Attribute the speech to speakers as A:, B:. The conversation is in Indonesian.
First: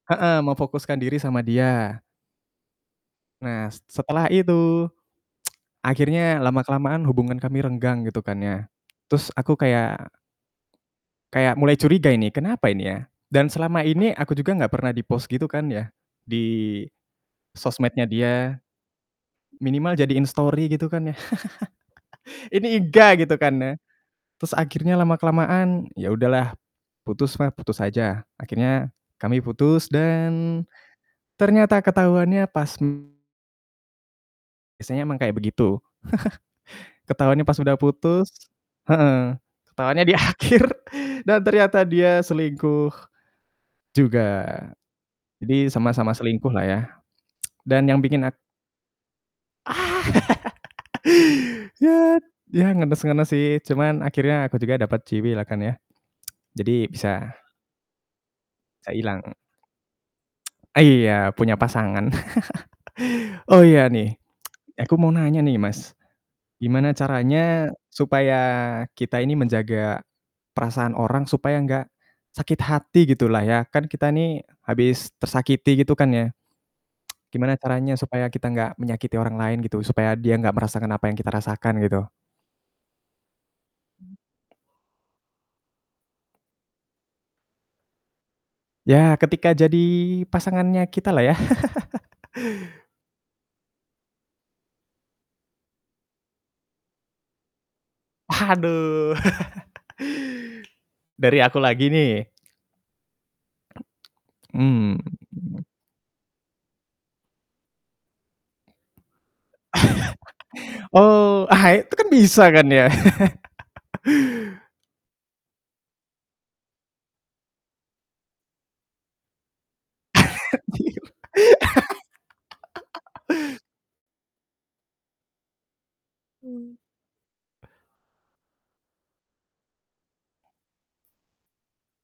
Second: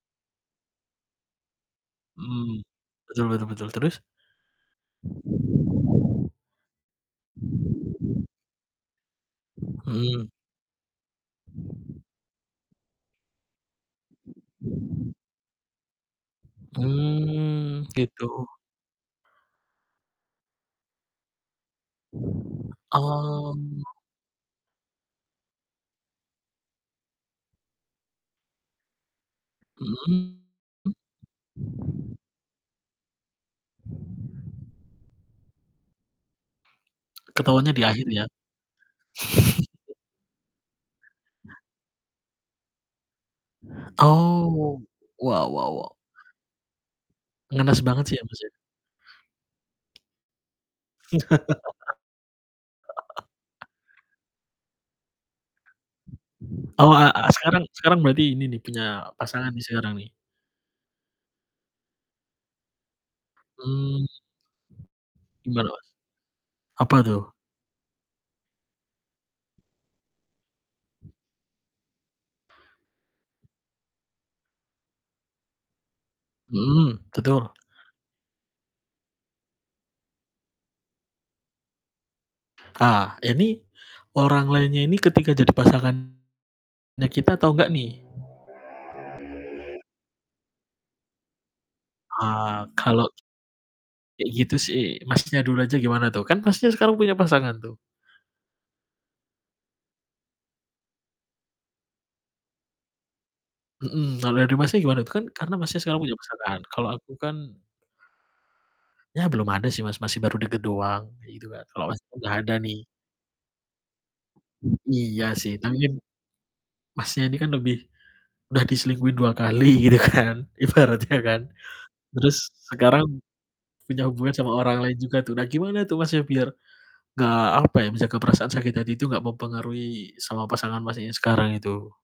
A: Heeh, memfokuskan diri sama dia.
B: Hmm, betul betul betul,
A: Nah, s s
B: terus?
A: setelah itu, akhirnya lama kelamaan hubungan kami renggang, gitu kan ya. Terus aku kayak
B: Mhm.
A: kayak mulai curiga ini, kenapa ini ya? Dan selama ini aku juga gak pernah di-post gitu kan ya, di
B: Hmm,
A: sosmed-nya
B: gitu.
A: dia, minimal jadiin story gitu kan ya. Ini enggak, gitu kan
B: Oh.
A: ya. Terus akhirnya lama-kelamaan, ya udahlah, putus mah, putus aja. Akhirnya kami putus
B: Mhm.
A: dan ternyata ketahuannya pas, mmm biasanya emang kayak begitu. Ketahuannya pas
B: Ketahuannya
A: udah
B: di akhir ya?
A: putus heeh, ketahuannya di akhir dan ternyata dia selingkuh juga.
B: Oh, wow wow
A: Jadi
B: wow.
A: sama-sama selingkuh lah ya.
B: Ngenes
A: Dan yang
B: banget sih, ya,
A: bikin ak
B: Mas, ya.
A: Ah! Ya ya, ngenes ngenes sih, cuman akhirnya aku juga dapat ciwi lah kan kan ya. Jadi
B: Oh a a
A: bisa
B: sekarang sekarang berarti ini nih,
A: bisa
B: punya
A: hilang.
B: pasangan nih sekarang nih?
A: Ah, iya, punya pasangan. Oh, iya,
B: Mmm.
A: nih, e aku mau nanya nih,
B: Gimana, Mas?
A: Mas. Gimana
B: Apa tuh?
A: caranya supaya kita ini menjaga perasaan orang supaya gak sakit hati, gitu lah ya? Kan kita nih habis tersakiti gitu kan ya.
B: Mhm, betul.
A: Gimana caranya supaya kita gak menyakiti orang lain, gitu, supaya dia gak merasakan apa yang kita rasakan, gitu?
B: Ah, ini, orang lainnya ini ketika jadi pasangannya kita atau nggak nih?
A: Ya, ketika jadi pasangannya kita lah ya.
B: Ah, kalau kayak gitu sih Masnya dulu aja gimana tuh? Kan pastinya sekarang punya pasangan tuh.
A: Aduh. Dari aku lagi nih?
B: Mhm, kalau dari Masnya
A: Hmm.
B: gimana tuh? Kan karena Masnya punya pasangan, kalau aku kan ya belum ada sih, Mas, masih baru dekat doang, kayak
A: Oh.
B: gitu kan,
A: Ha!
B: kalau
A: Itu kan
B: Masnya udah
A: bisa
B: ada
A: kan
B: nih.
A: ya?
B: Iya sih, tapi kan Masnya ini kan lebih udah diselingkuhin 2 kali gitu kan?
A: Diem.
B: Ibaratnya kan? Terus sekarang punya hubungan sama orang lain juga tuh. Nah, gimana tuh Mas, ya, biar
A: Hmm.
B: nggak, apa ya, menjaga perasaan sakit hati itu nggak mempengaruhi sama pasangan Masnya yang sekarang itu?